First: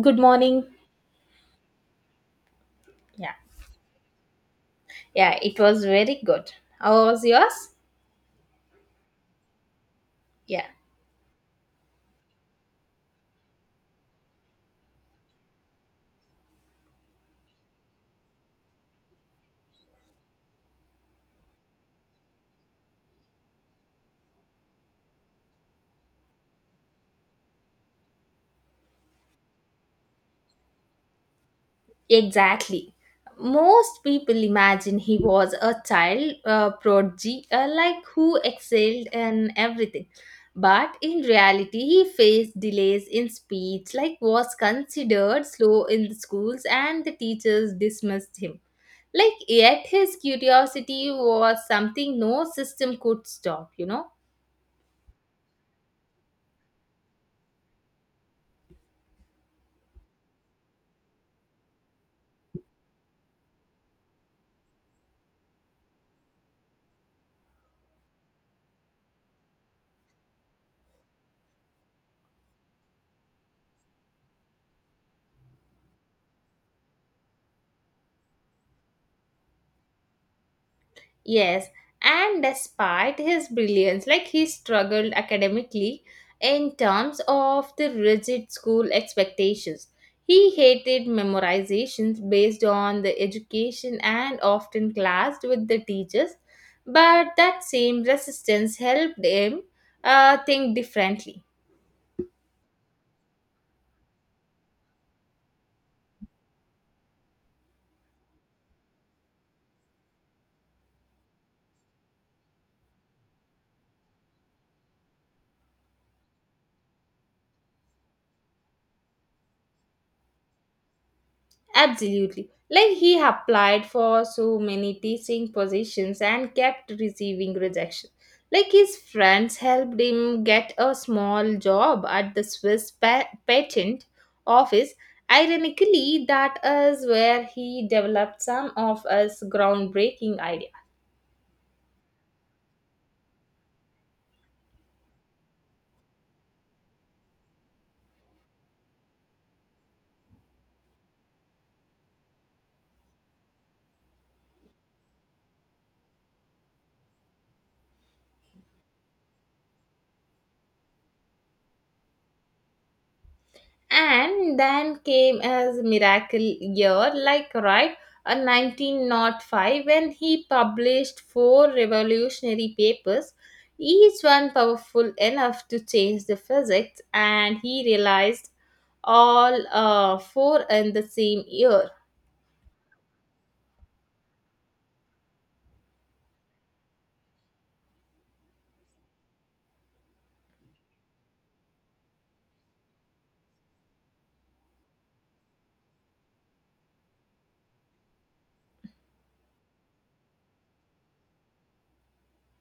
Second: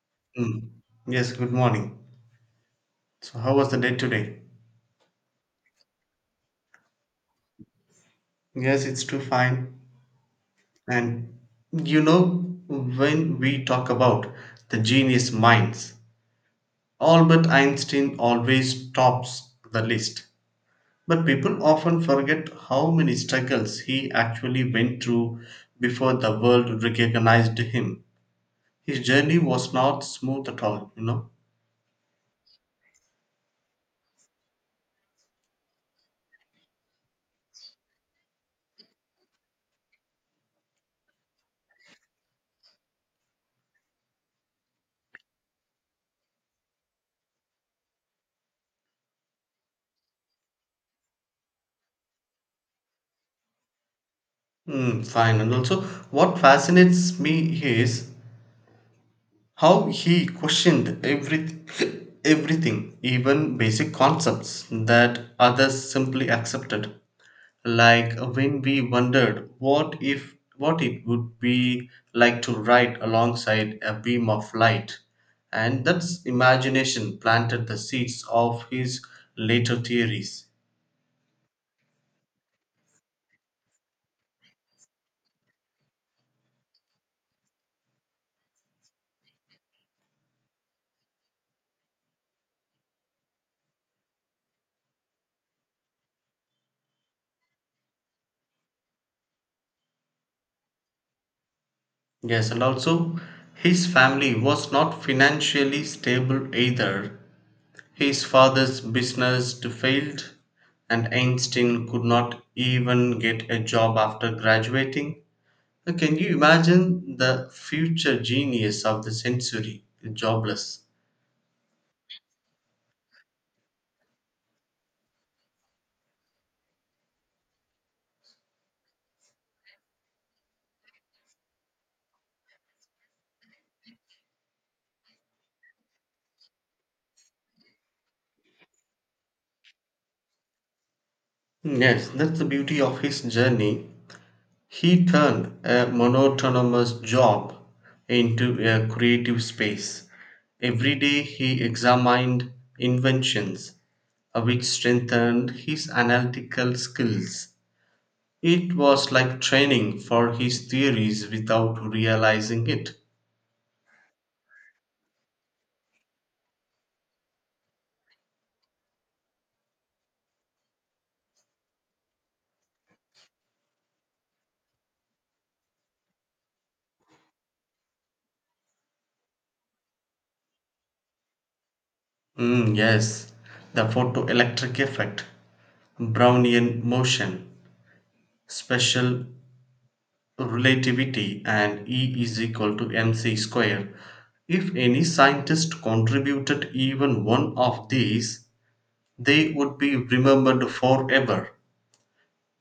Good morning. Mm. Yes, good morning. Yeah, So, how was the day today? yeah, it was very good. How was yours? Yes, it's too fine. Yeah, And you know, when we talk about the genius minds, Albert Einstein always tops the list. But people often forget how many struggles he actually went through before the world recognized him. His journey was not smooth at all. exactly. Most people imagine he was a child prodigy, like who excelled in everything. But in reality, he faced delays in speech, like was considered slow in the schools, and the teachers dismissed him. Like, yet his curiosity was something no system could stop, you know? Mm, fine. And also, what fascinates me is how he questioned everything, everything, even basic concepts that others simply accepted. Like when we wondered what if what it would be like to ride alongside a beam of light, and that's imagination planted the seeds of his later theories. Yes, and despite his brilliance, like he struggled academically in terms of the rigid school expectations. He hated memorizations based on the education and often clashed with the teachers, but that same resistance helped him think differently. Yes, and also his family was not financially stable either. His father's business failed and Einstein could not even get a job after graduating. Can you imagine the future genius of the century, jobless? Absolutely. Like he applied for so many teaching positions and kept receiving rejection. Like his friends helped him get a small job at the Swiss patent office. Ironically, that is where he developed some of his groundbreaking ideas. Yes, that's the beauty of his journey. He turned a monotonous job into a creative space. Every day he examined inventions, which strengthened his analytical skills. It was like training for his theories without realizing it. And then came his miracle year, like right, a 1905, when he published four revolutionary papers, each one powerful enough to change the physics, and he realized all four in the same year. Mm, yes, the photoelectric effect, Brownian motion, special relativity, and E is equal to mc square. If any scientist contributed even one of these, they would be remembered forever.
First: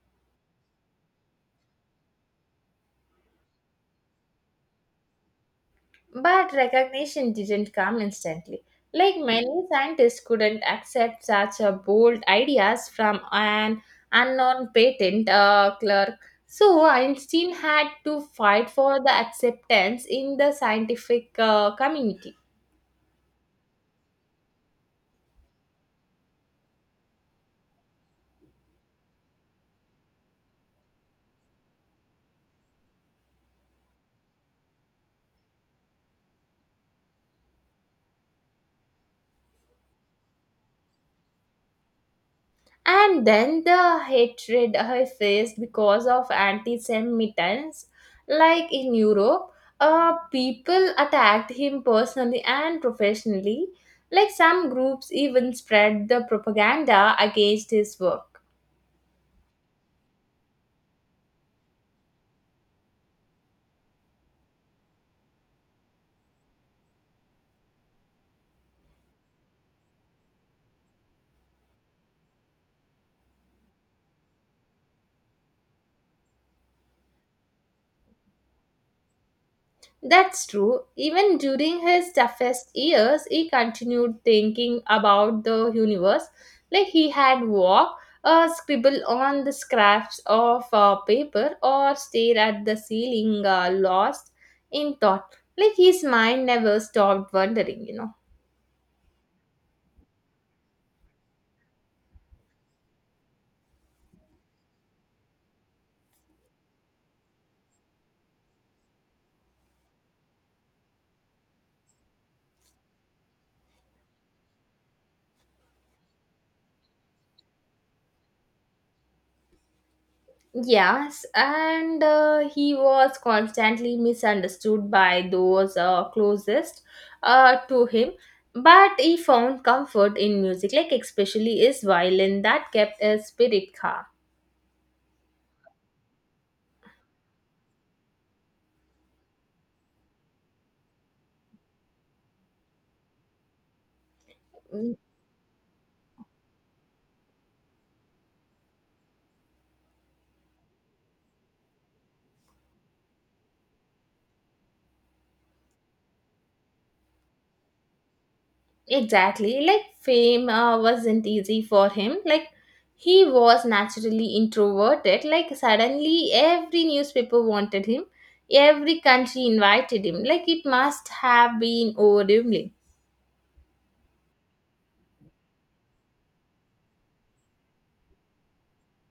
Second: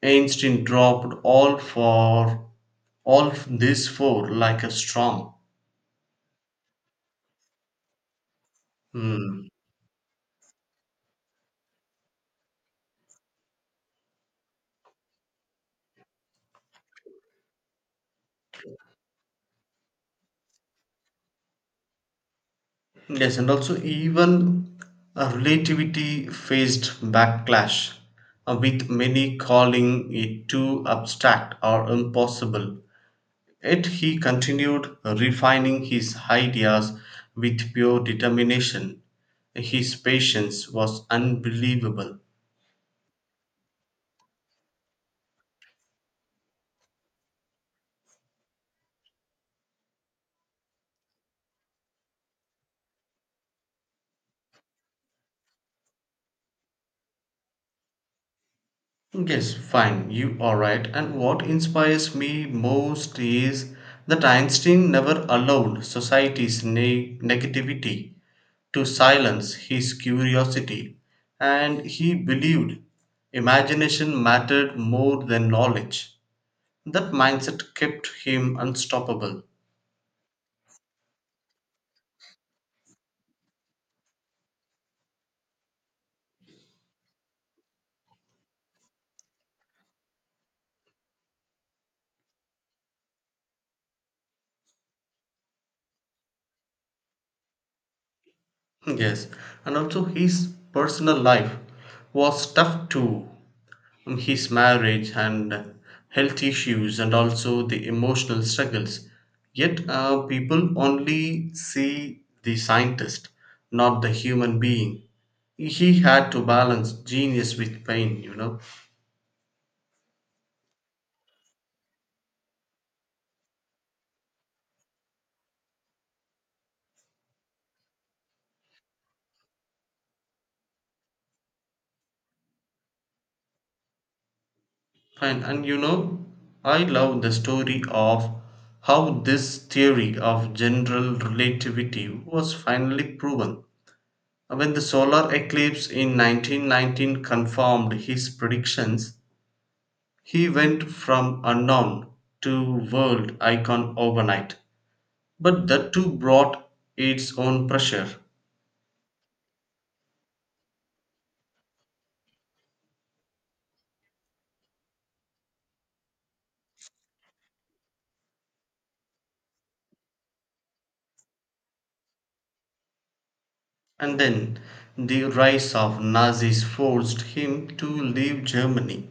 Einstein dropped all for all these four like a storm. But recognition didn't come instantly. Like many Hmm. scientists couldn't accept such a bold ideas from an unknown patent clerk. So Einstein had to fight for the acceptance in the scientific community. Yes, and also even a relativity faced backlash, with many calling it too abstract or impossible. Yet he continued refining his ideas with pure determination. His patience was unbelievable. And then the hatred I faced because of anti Semitism, like in Europe, people attacked him personally and professionally. Like some groups even spread the propaganda against his work. Yes, fine, you are right. And what inspires me most is that Einstein never allowed society's negativity to silence his curiosity, and he believed imagination mattered more than knowledge. That mindset kept him unstoppable. That's true. Even during his toughest years, he continued thinking about the universe. Like he had walk, scribble on the scraps of paper, or stare at the ceiling, lost in thought. Like his mind never stopped wondering. Yes, and also his personal life was tough too. His marriage and health issues and also the emotional struggles, yet people only see the scientist, not the human being. He had to balance genius with pain. Yes, and he was constantly misunderstood by those closest to him. But he found comfort in music, like especially his violin that kept his spirit calm. Pain, and I love the story of how this theory of general relativity was finally proven when the Mm, solar eclipse in 1919 confirmed his predictions. He went from unknown to world icon overnight. But that too brought its own pressure. exactly, like fame wasn't easy for him. Like he was naturally introverted. Like suddenly, every newspaper wanted him, every country invited him. Like it must have been overwhelming. And then the rise of Nazis forced him to leave Germany.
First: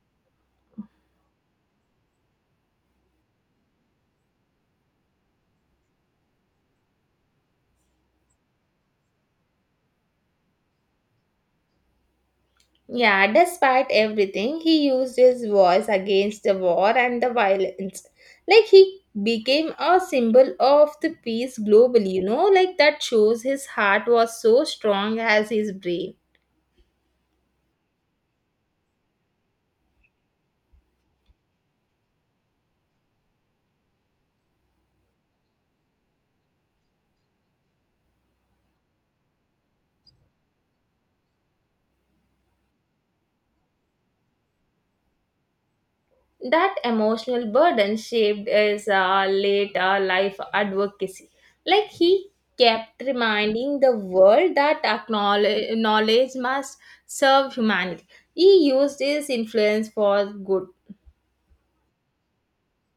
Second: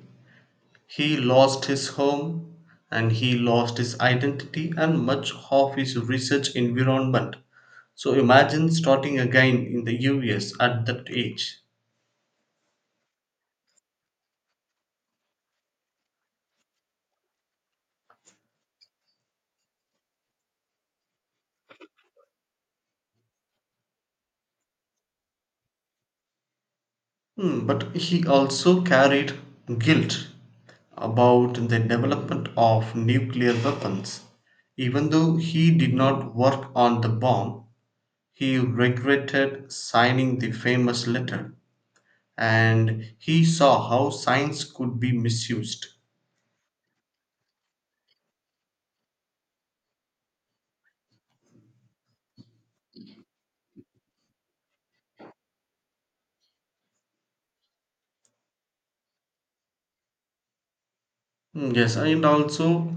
He lost his home and he lost his identity and much of his research environment. So imagine starting again in the US at that age. Yeah, despite everything, he used his voice against the war and the violence. Like he became a symbol of the peace globally, like that shows his heart was so strong as his brain. But he also carried guilt about the development of nuclear weapons. Even though he did not work on the bomb, he regretted signing the famous letter and he saw how science could be misused. That emotional burden shaped his later life advocacy. Like he kept reminding the world that knowledge must serve humanity. He used his influence for good. Hmm, yes, and also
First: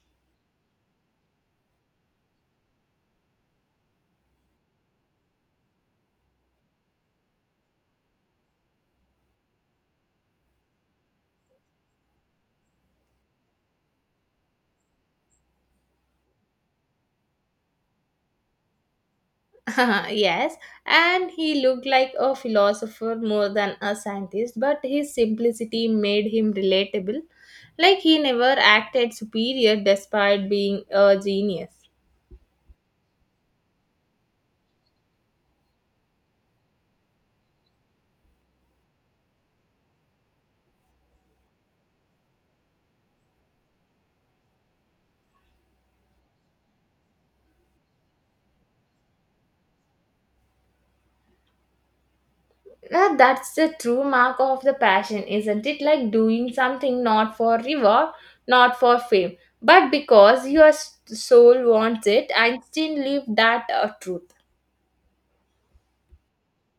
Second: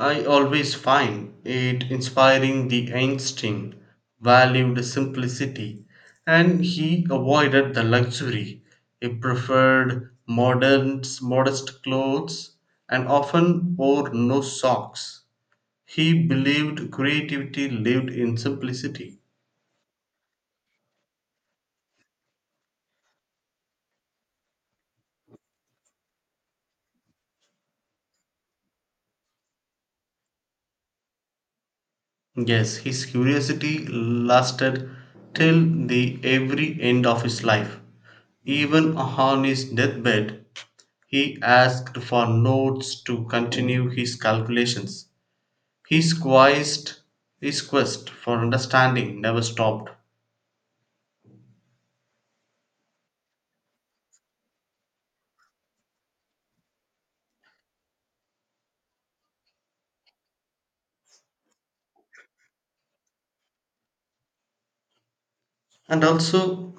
I always find it inspiring the Einstein valued simplicity and he avoided the luxury. He preferred modern, modest clothes and often wore no socks. He believed creativity lived in simplicity. Yes, and he looked like a philosopher more than a scientist, but his simplicity made him relatable. Like he never acted superior despite being a genius. Yes, his curiosity lasted till the every end of his life. Even on his deathbed, he asked for notes to continue his calculations. His quest, his quest for understanding never stopped. Yeah, that's the true mark of the passion, isn't it? Like doing something not for reward, not for fame, but because your soul wants it. Einstein lived that truth. And also,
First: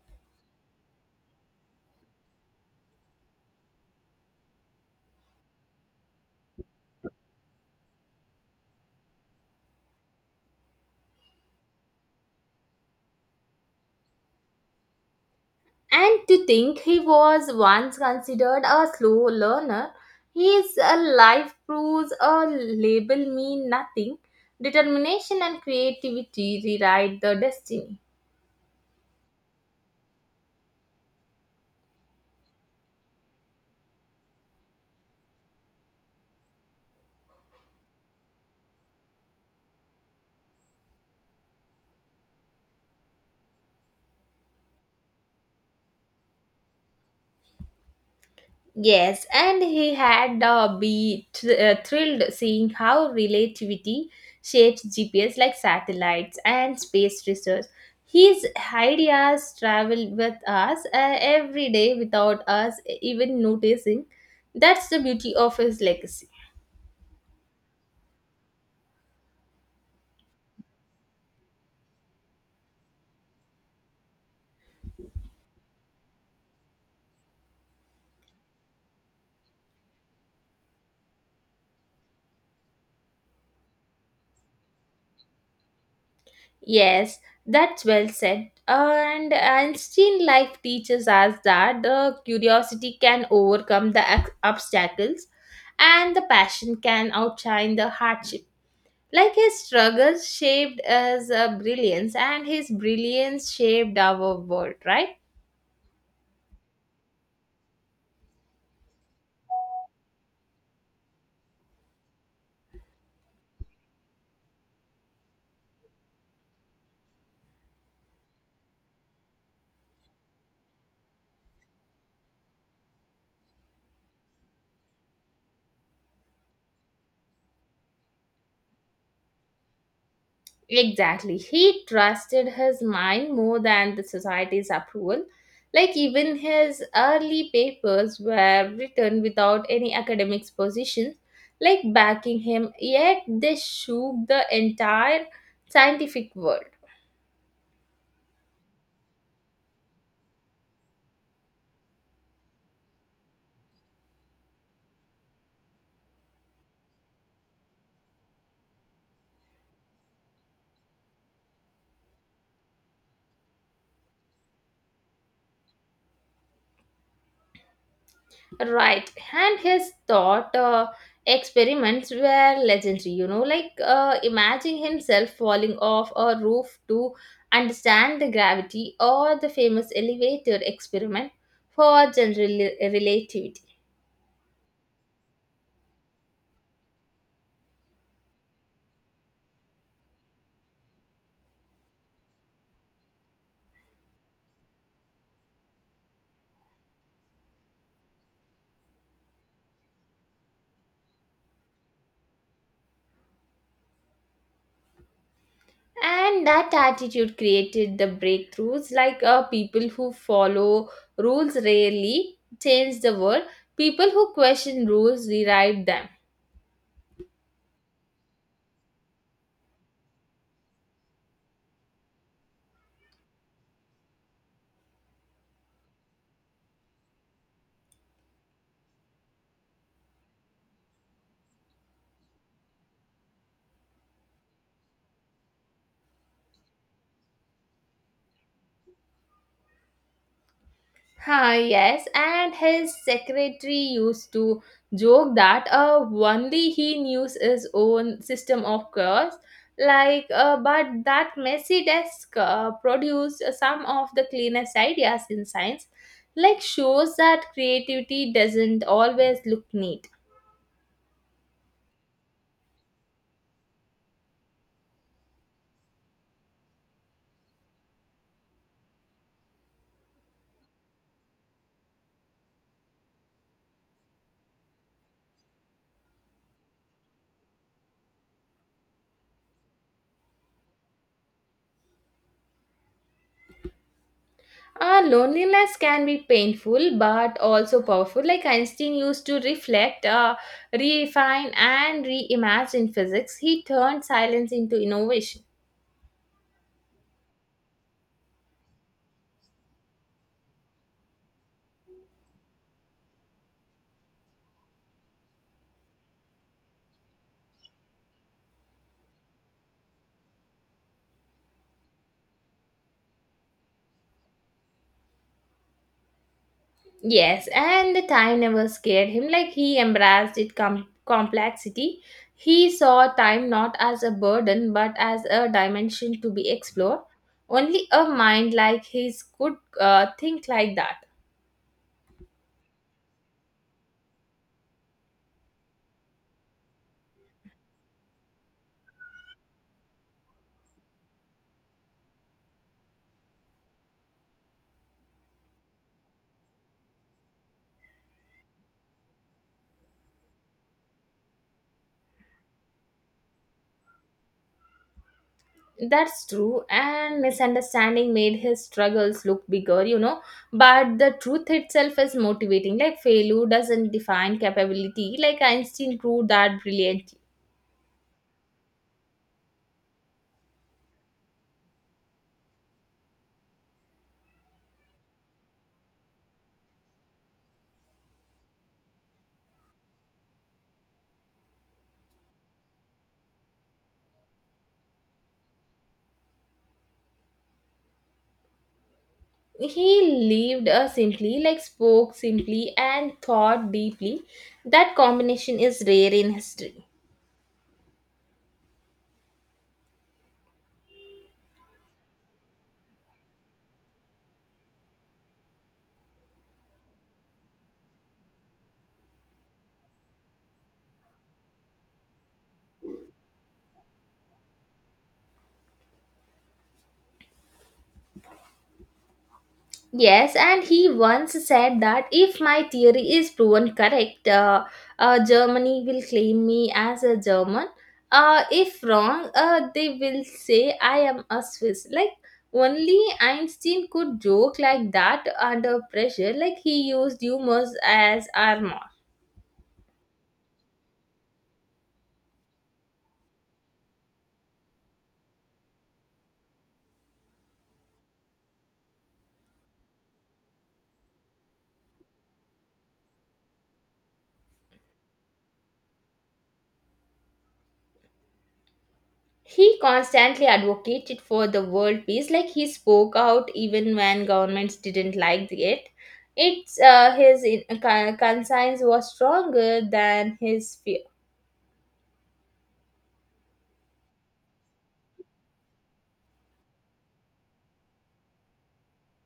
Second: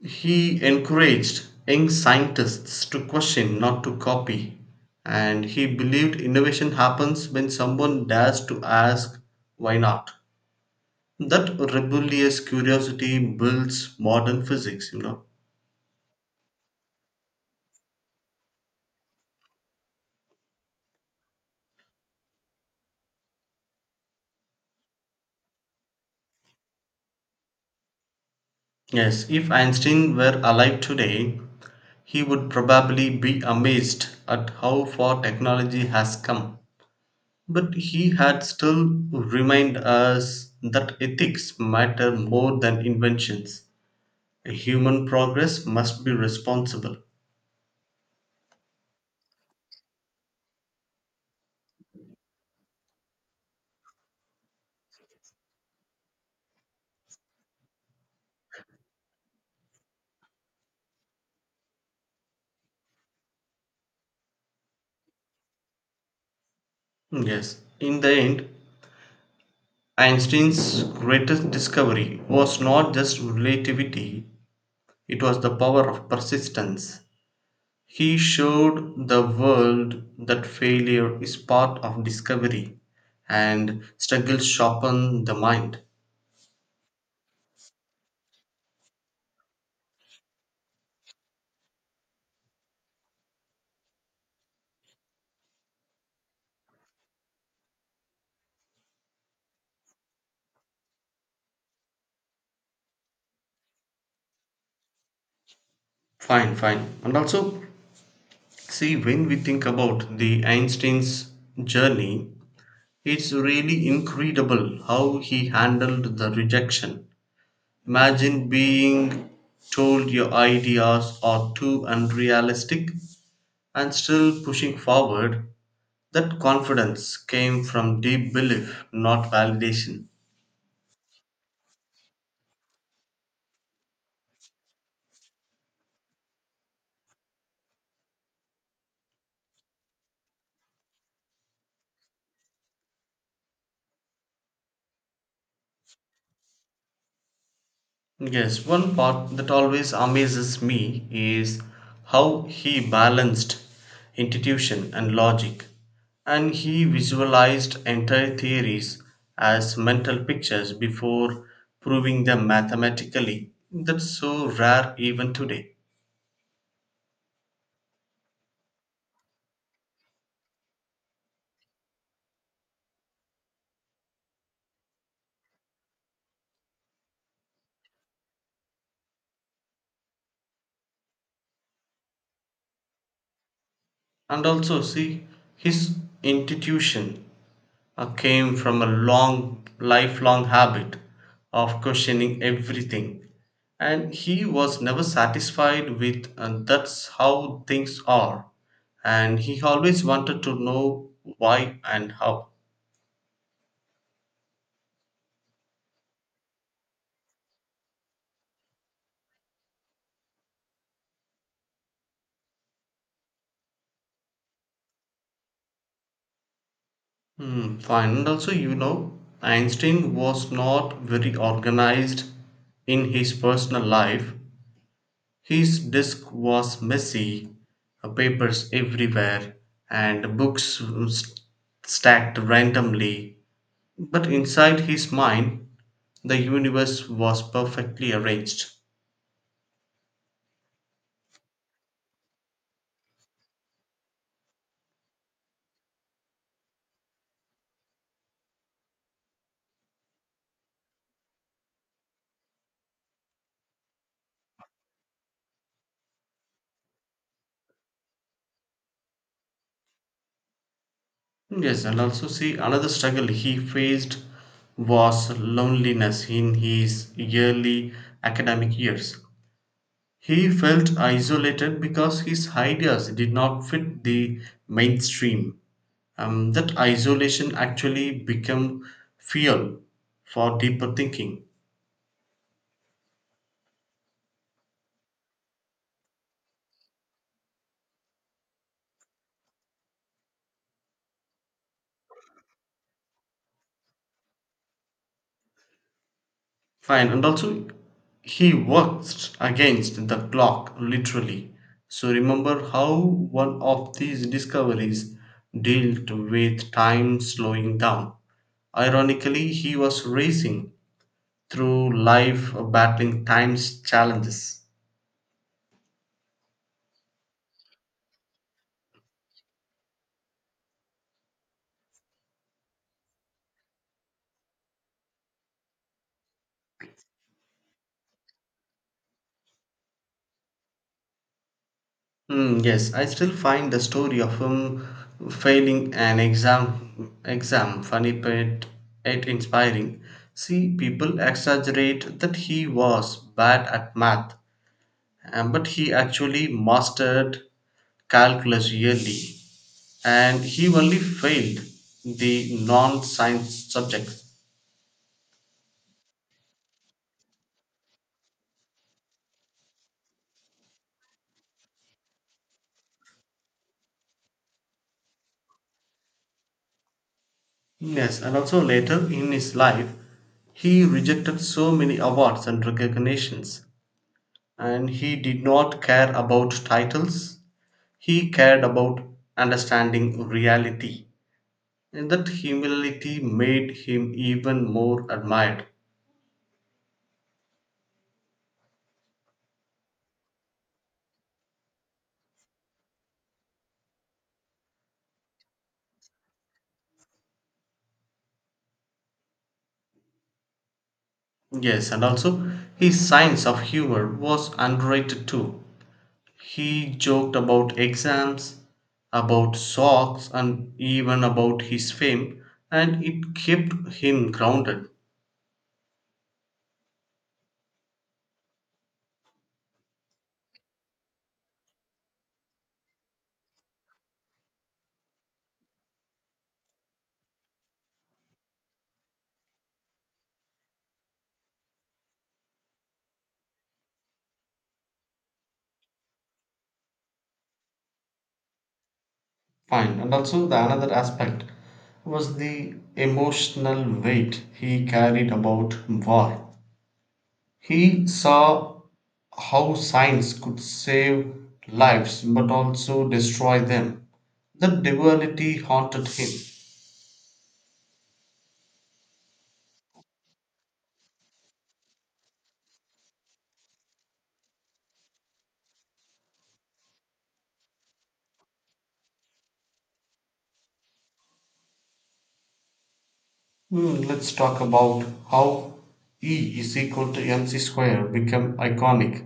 he encouraged young scientists to question, not to copy. And he believed innovation happens when someone dares to ask, why not? That rebellious curiosity builds modern physics. And to think he was once considered a slow learner, his life proves a label mean nothing. Determination and creativity rewrite the destiny. Yes, if Einstein were alive today, he would probably be amazed at how far technology has come. But he had still remind us that ethics matter more than inventions. Human progress must be responsible. Yes, and he had thrilled seeing how relativity shapes GPS like satellites and space research. His ideas travel with us every day without us even noticing. That's the beauty of his legacy. Yes, in the end, Einstein's greatest discovery was not just relativity. It was the power of persistence. He showed the world that failure is part of discovery and struggles sharpen the mind. Yes, that's well said. And Einstein life teaches us that the curiosity can overcome the obstacles and the passion can outshine the hardship. Like his struggles shaped his brilliance, and his brilliance shaped our world, right? Fine, fine. And also, see, when we think about the Einstein's journey, it's really incredible how he handled the rejection. Imagine being told your ideas are too unrealistic and still pushing forward. That confidence came from deep belief, not validation. Exactly. He trusted his mind more than the society's approval. Like, even his early papers were written without any academic position, like backing him, yet they shook the entire scientific world. Yes, one part that always amazes me is how he balanced intuition and logic, and he visualized entire theories as mental pictures before proving them mathematically. That's so rare even today. Right, and his thought experiments were legendary, like imagining himself falling off a roof to understand the gravity, or the famous elevator experiment for general relativity. And also, see, his intuition came from a long, lifelong habit of questioning everything. And he was never satisfied with, and that's how things are. And he always wanted to know why and how. And that attitude created the breakthroughs, like people who follow rules rarely change the world, people who question rules rewrite them. Hmm, fine. And also, Einstein was not very organized in his personal life. His desk was messy, papers everywhere, and books st- stacked randomly. But inside his mind, the universe was perfectly arranged. Ha, yes, and his secretary used to joke that only he knew his own system of cures. Like, but that messy desk produced some of the cleanest ideas in science, like shows that creativity doesn't always look neat. Yes, and also see another struggle he faced was loneliness in his early academic years. He felt isolated because his ideas did not fit the mainstream. That isolation actually become fuel for deeper thinking. Loneliness can be painful but also powerful. Like Einstein used to reflect, refine, and reimagine physics, he turned silence into innovation. Fine. And also, he works against the clock literally. So remember how one of these discoveries dealt with time slowing down. Ironically, he was racing through life battling time's challenges. Yes, and the time never scared him. Like he embraced its complexity. He saw time not as a burden but as a dimension to be explored. Only a mind like his could think like that. Mm, yes, I still find the story of him failing an exam funny but it inspiring. See, people exaggerate that he was bad at math, but he actually mastered calculus yearly, and he only failed the non-science subjects. That's true, and misunderstanding made his struggles look bigger. But the truth itself is motivating. Like failure doesn't define capability, like Einstein proved that brilliantly. Yes, and also later in his life, he rejected so many awards and recognitions and he did not care about titles. He cared about understanding reality, and that humility made him even more admired. He lived a simply, like spoke simply and thought deeply. That combination is rare in history. Yes, and also his sense of humor was underrated too. He joked about exams, about socks, and even about his fame, and it kept him grounded. Yes, and he once said that if my theory is proven correct, Germany will claim me as a German. If wrong, they will say I am a Swiss. Like only Einstein could joke like that under pressure. Like he used humor as armor. Fine. And also, the another aspect was the emotional weight he carried about war. He saw how science could save lives but also destroy them. The duality haunted him. He constantly advocated for the world peace, like he spoke out even when governments didn't like it. It's his conscience was stronger than his fear. Let's talk about how E is equal to mc square become iconic.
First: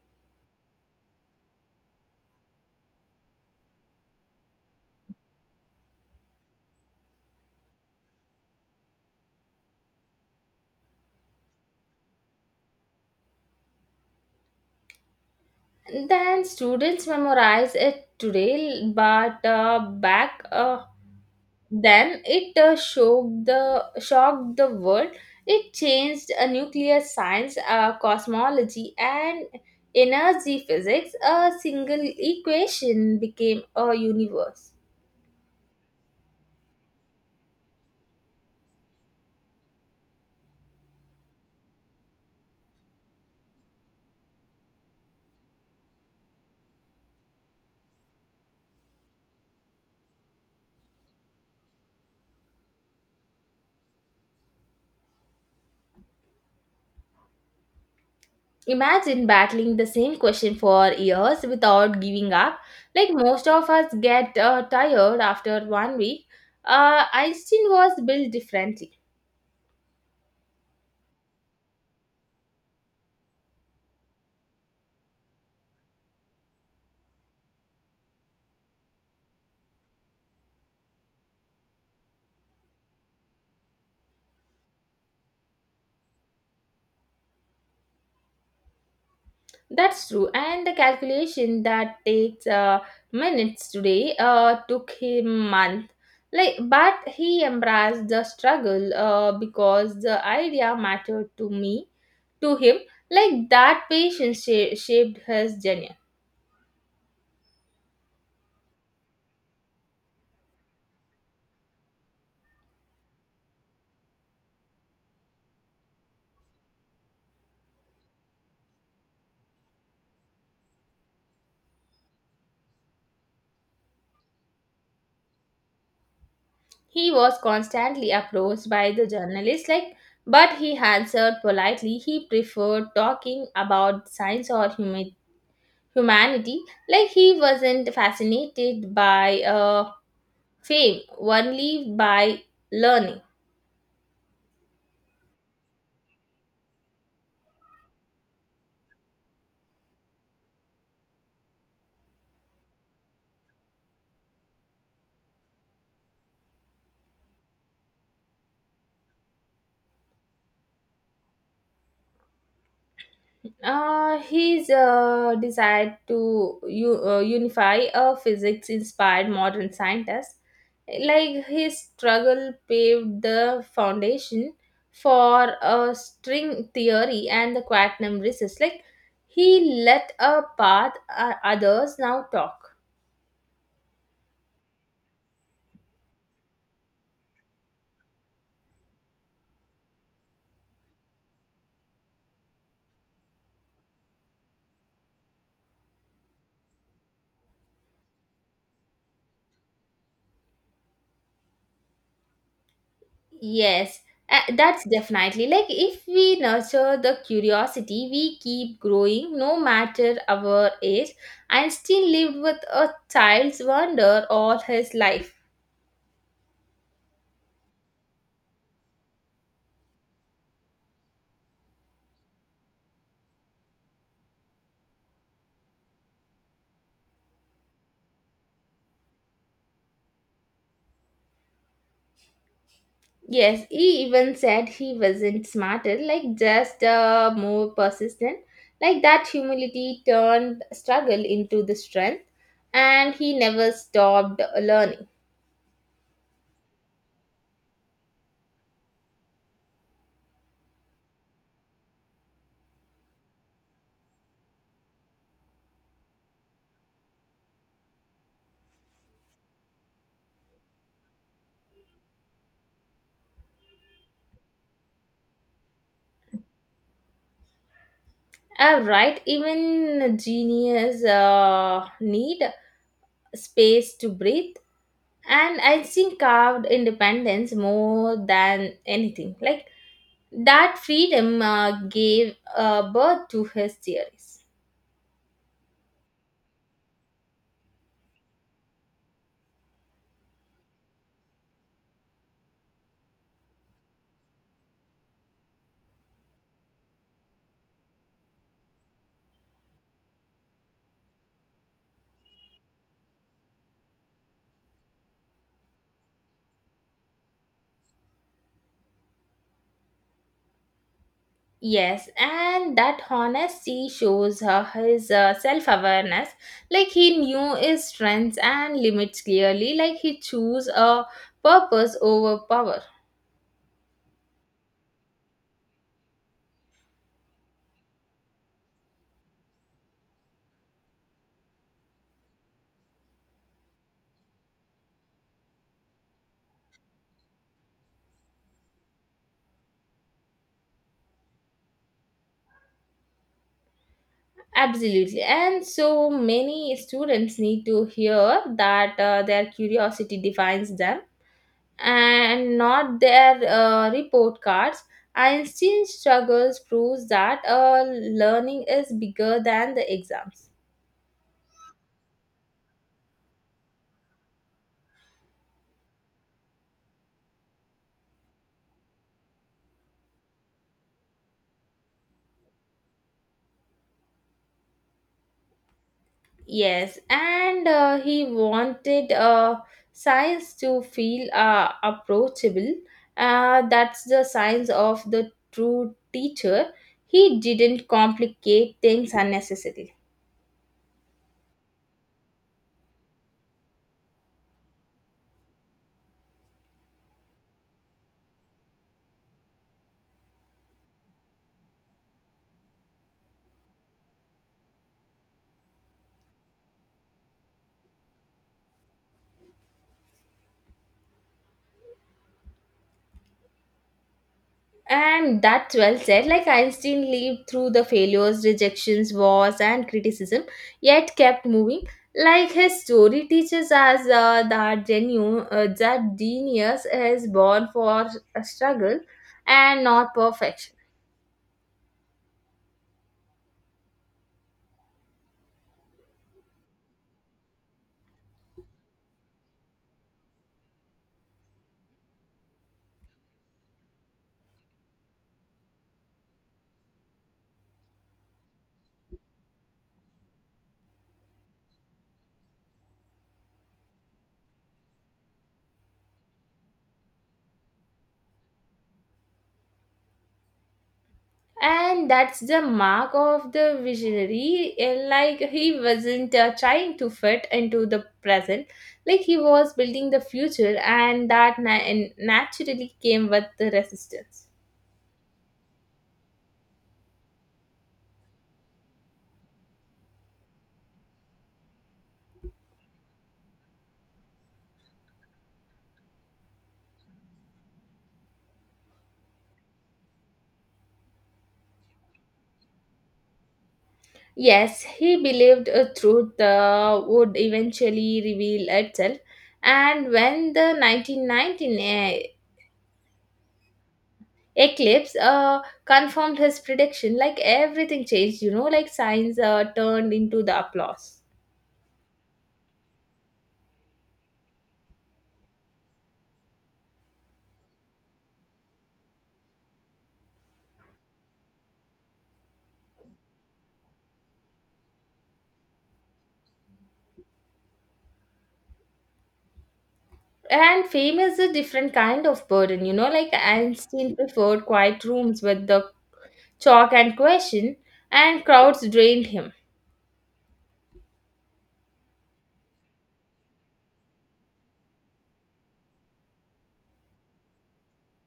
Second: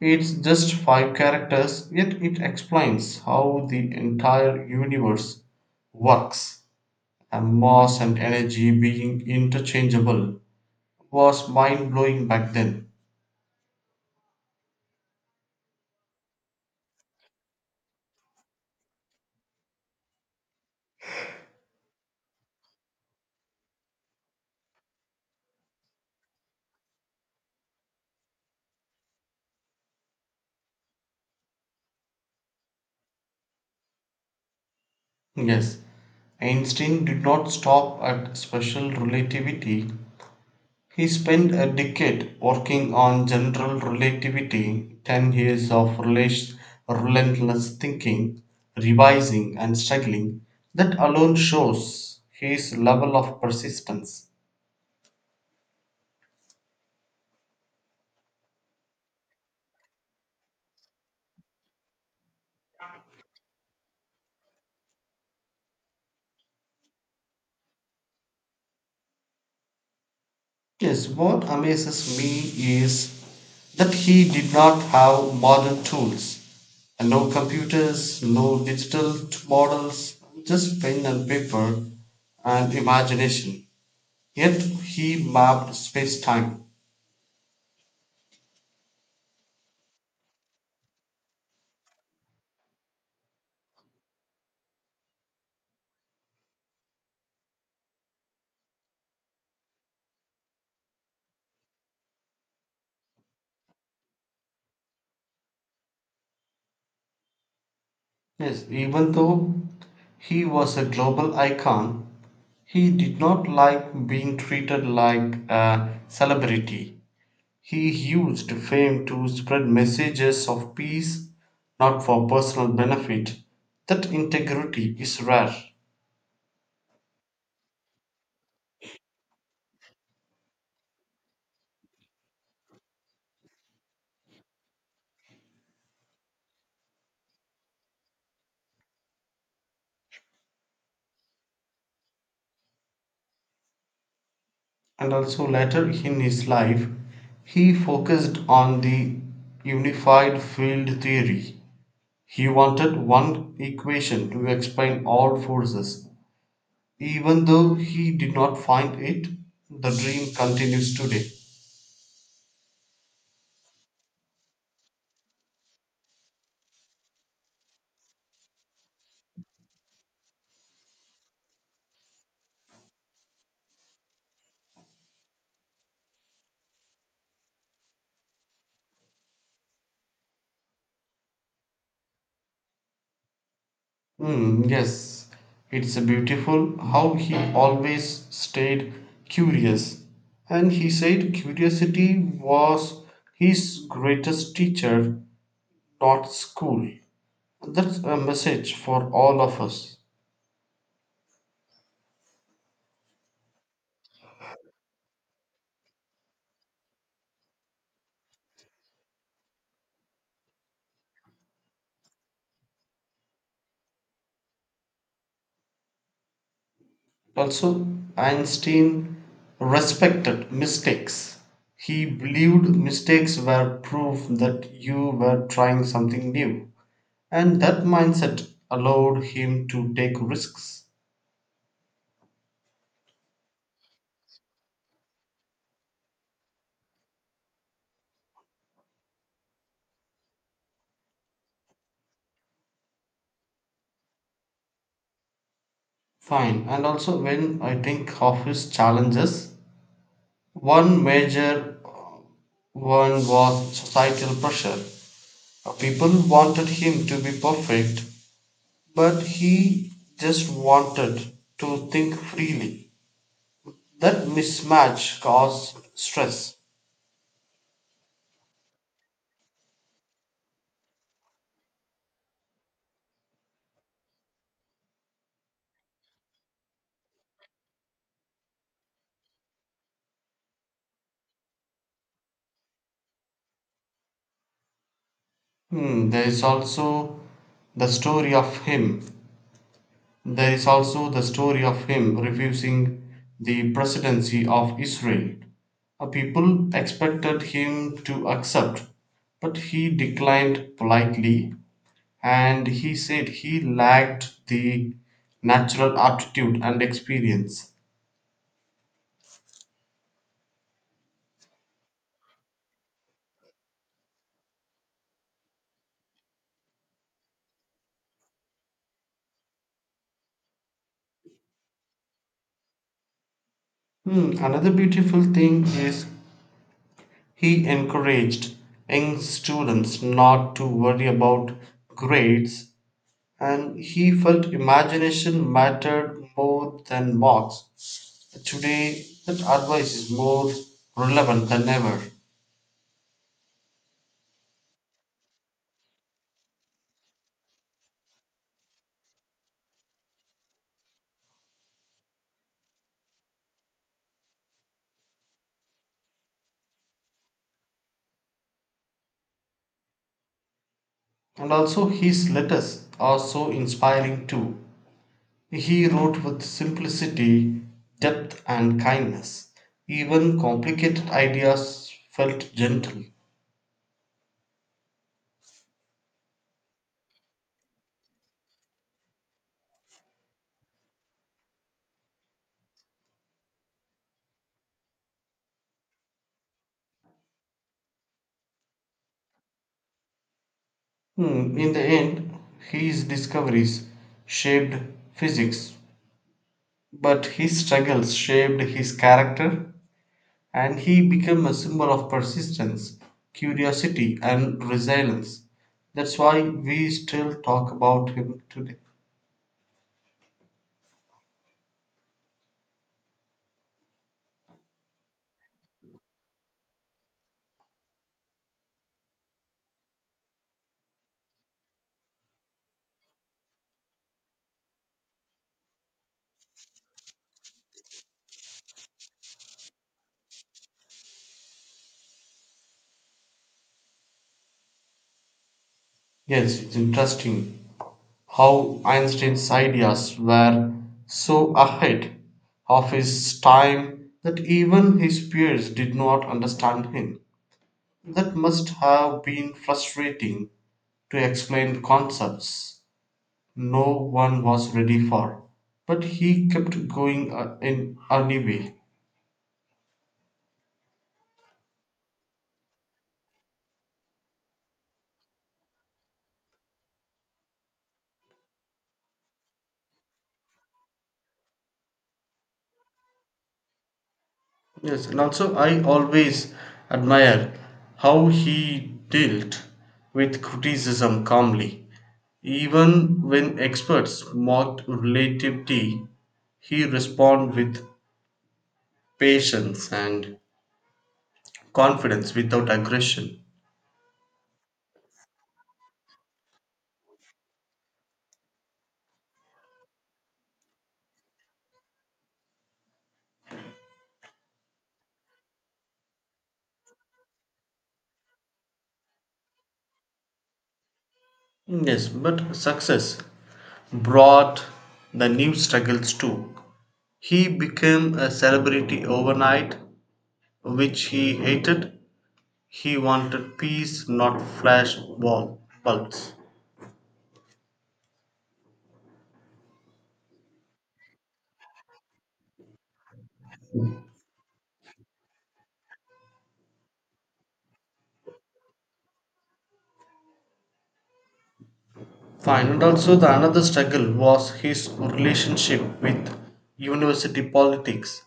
It's just five characters, yet it explains how the entire universe works. And mass and energy being interchangeable was mind blowing back then. Then students memorize it today, but back Then it shocked the world. It changed nuclear science, cosmology, and energy physics. A single equation became a universe. Yes, Einstein did not stop at special relativity. He spent a decade working on general relativity, 10 years of relentless thinking, revising, and struggling. That alone shows his level of persistence. Imagine battling the same question for years without giving up. Like most of us get tired after one week. Einstein was built differently. Yes, what amazes me is that he did not have modern tools and no computers, no digital models, just pen and paper and imagination. Yet he mapped space time. That's true. And the calculation that takes minutes today took him months. Like, but he embraced the struggle because the idea mattered to him. Like that patience shaped his journey. Yes, even though he was a global icon, he did not like being treated like a celebrity. He used fame to spread messages of peace, not for personal benefit. That integrity is rare. He was constantly approached by the journalists, like, but he answered politely. He preferred talking about science or humanity. Like he wasn't fascinated by fame only by learning. And also, later in his life, he focused on the unified field theory. He wanted one equation to explain all forces. Even though he did not find it, the dream continues today. His desire to unify a physics inspired modern scientist, like his struggle, paved the foundation for a string theory and the quantum resist. Like he let a path others now talk. Mm, yes, it's beautiful how he always stayed curious. And he said curiosity was his greatest teacher, not school. That's a message for all of us. Yes, that's definitely like if we nurture the curiosity, we keep growing no matter our age and still live with a child's wonder all his life. Also, Einstein respected mistakes. He believed mistakes were proof that you were trying something new. And that mindset allowed him to take risks. Yes, he even said he wasn't smarter, like just more persistent. Like that humility turned struggle into the strength, and he never stopped learning. Fine. And also, when I think of his challenges, one major one was societal pressure. People wanted him to be perfect, but he just wanted to think freely. That mismatch caused stress. Right, even genius need space to breathe, and I think carved independence more than anything. Like that freedom gave birth to his theories. Hmm, there is also the story of him There is also the story of him refusing the presidency of Israel. People expected him to accept, but he declined politely and he said he lacked the natural aptitude and experience. Yes, and that honesty shows his self-awareness. Like he knew his strengths and limits clearly. Like he chose a purpose over power. Another beautiful thing is he encouraged young students not to worry about grades and he felt imagination mattered more than marks. Today, that advice is more relevant than ever. Absolutely, and so many students need to hear that their curiosity defines them and not their report cards. Einstein's struggles proves that learning is bigger than the exams. And also, his letters are so inspiring too. He wrote with simplicity, depth, and kindness. Even complicated ideas felt gentle. Yes, and he wanted science to feel approachable. That's the signs of the true teacher. He didn't complicate things unnecessarily. In the end, his discoveries shaped physics, but his struggles shaped his character and he became a symbol of persistence, curiosity, and resilience. That's why we still talk about him today. And that's well said. Like Einstein lived through the failures, rejections, wars, and criticism, yet kept moving. Like his story teaches us that that genius is born for a struggle and not perfection. Yes, it's interesting how Einstein's ideas were so ahead of his time that even his peers did not understand him. That must have been frustrating to explain concepts no one was ready for. But he kept going in anyway. And that's the mark of the visionary. And like he wasn't trying to fit into the present, like he was building the future, and naturally came with the resistance. Yes, and also I always admire how he dealt with criticism calmly. Even when experts mocked relativity, he responded with patience and confidence without aggression. Yes, he believed a truth would eventually reveal itself, and when the 1919 eclipse confirmed his prediction, like everything changed, like signs turned into the applause. Yes, but success brought the new struggles too. He became a celebrity overnight, which he hated. He wanted peace, not flash wall bulbs. And fame is a different kind of burden, like Einstein preferred quiet rooms with the chalk and question, and crowds drained him. Fine. And also, the another struggle was his relationship with university politics.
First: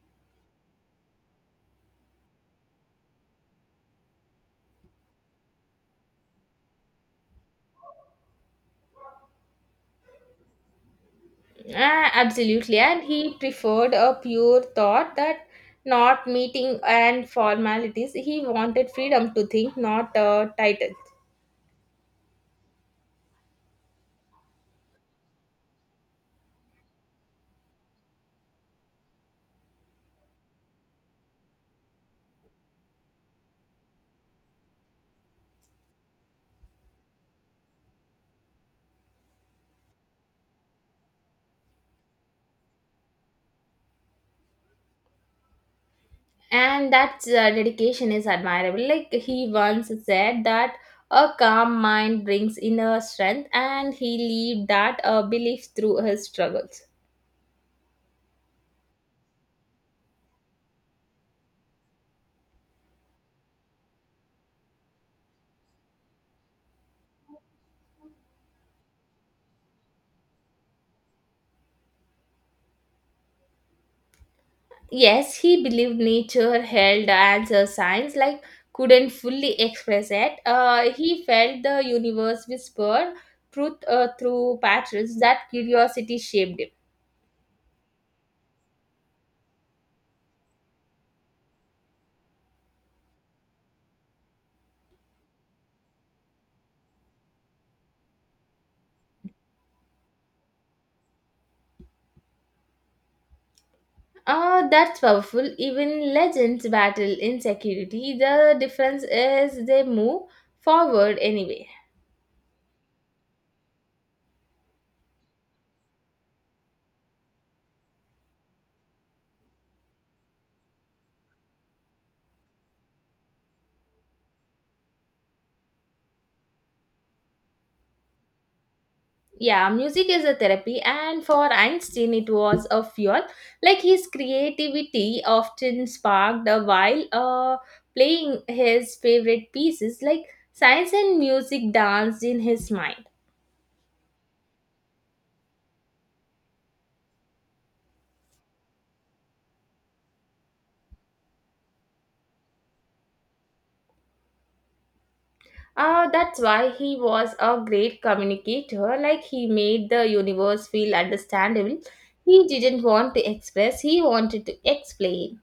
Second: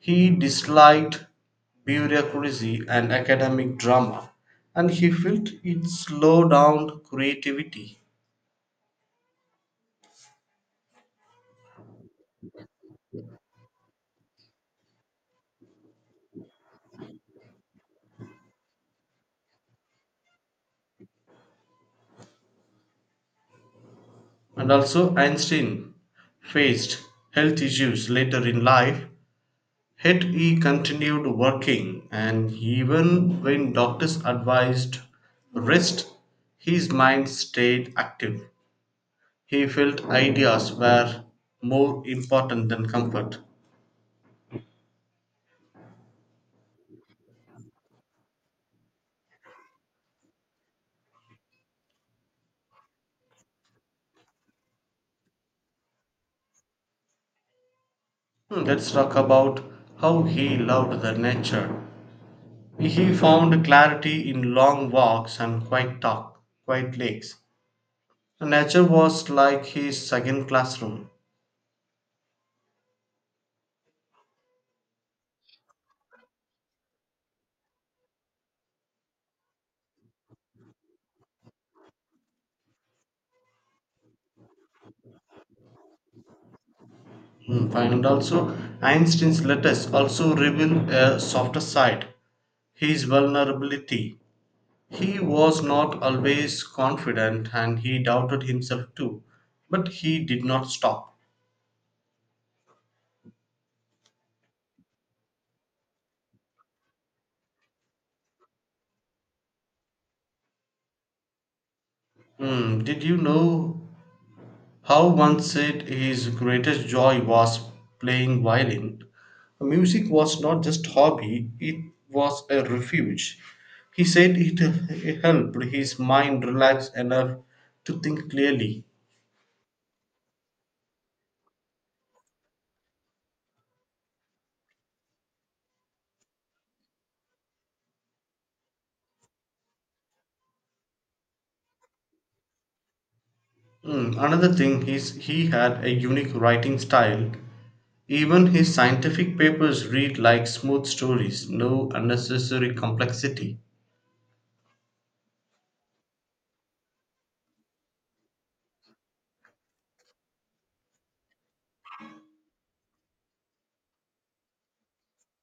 He disliked bureaucracy and academic drama, and he felt it slowed down creativity. Ah, absolutely. And he preferred a pure thought that not meeting and formalities. He wanted freedom to think, not a title. And also, Einstein faced health issues later in life, yet he continued working, and even when doctors advised rest, his mind stayed active. He felt ideas were more important than comfort. And that dedication is admirable. Like he once said that a calm mind brings inner strength, and he lived that belief through his struggles. Let's talk about how he loved the nature. He found clarity in long walks and quiet lakes. Nature was like his second classroom. Yes, he believed nature held as a science, like couldn't fully express it. He felt the universe whisper truth through patterns that curiosity shaped him. Hmm, fine. And also, Einstein's letters also reveal a softer side, his vulnerability. He was not always confident and he doubted himself too, but he did not stop. That's powerful. Even legends battle insecurity. The difference is they move forward anyway. Did you know how one said his greatest joy was playing violin? Music was not just hobby, it was a refuge. He said it helped his mind relax enough to think clearly. Yeah, music is a therapy, and for Einstein it was a fuel. Like his creativity often sparked while playing his favorite pieces, like science and music danced in his mind. Another thing is he had a unique writing style. Even his scientific papers read like smooth stories, no unnecessary complexity. That's why he was a great communicator. Like he made the universe feel understandable. He didn't want to express, he wanted to explain.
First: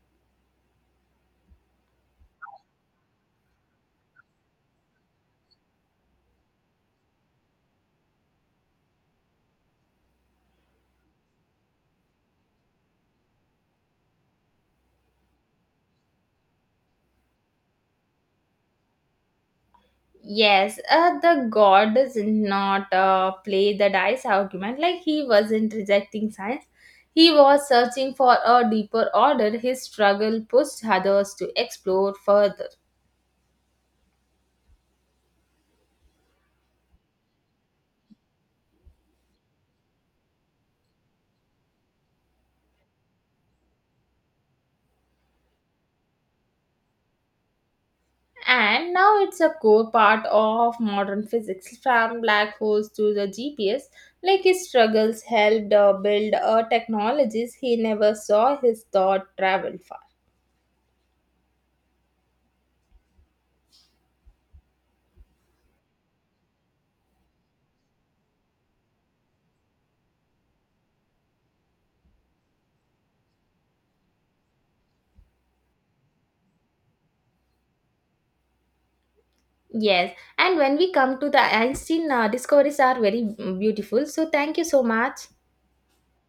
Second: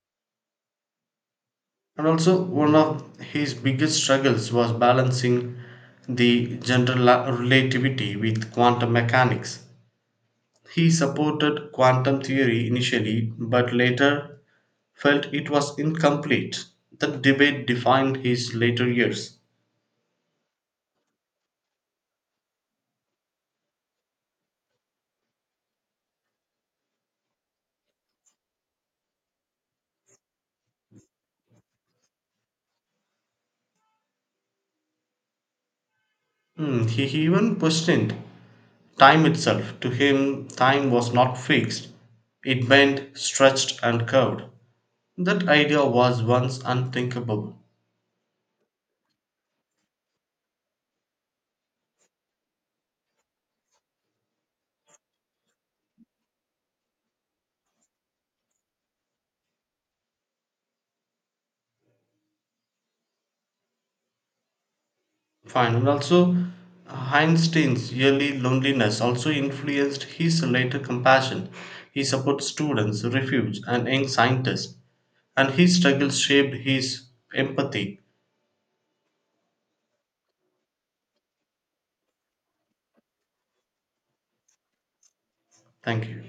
And also, one of his biggest struggles was balancing the general relativity with quantum mechanics. He supported quantum theory initially, but later felt it was incomplete. That debate defined his later years. Yes, the god does not play the dice argument. Like he wasn't rejecting science, he was searching for a deeper order. His struggle pushed others to explore further. He even questioned time itself. To him, time was not fixed, it bent, stretched, and curved. That idea was once unthinkable. And now it's a core part of modern physics, from black holes to the GPS. Like his struggles helped build technologies he never saw. His thought travel far. Fine. And also, Einstein's early loneliness also influenced his later compassion. He supports students, refuge, and young scientists, and his struggles shaped his empathy. Yes, and when we come to the Einstein discoveries are very beautiful. So thank you so much. Thank you.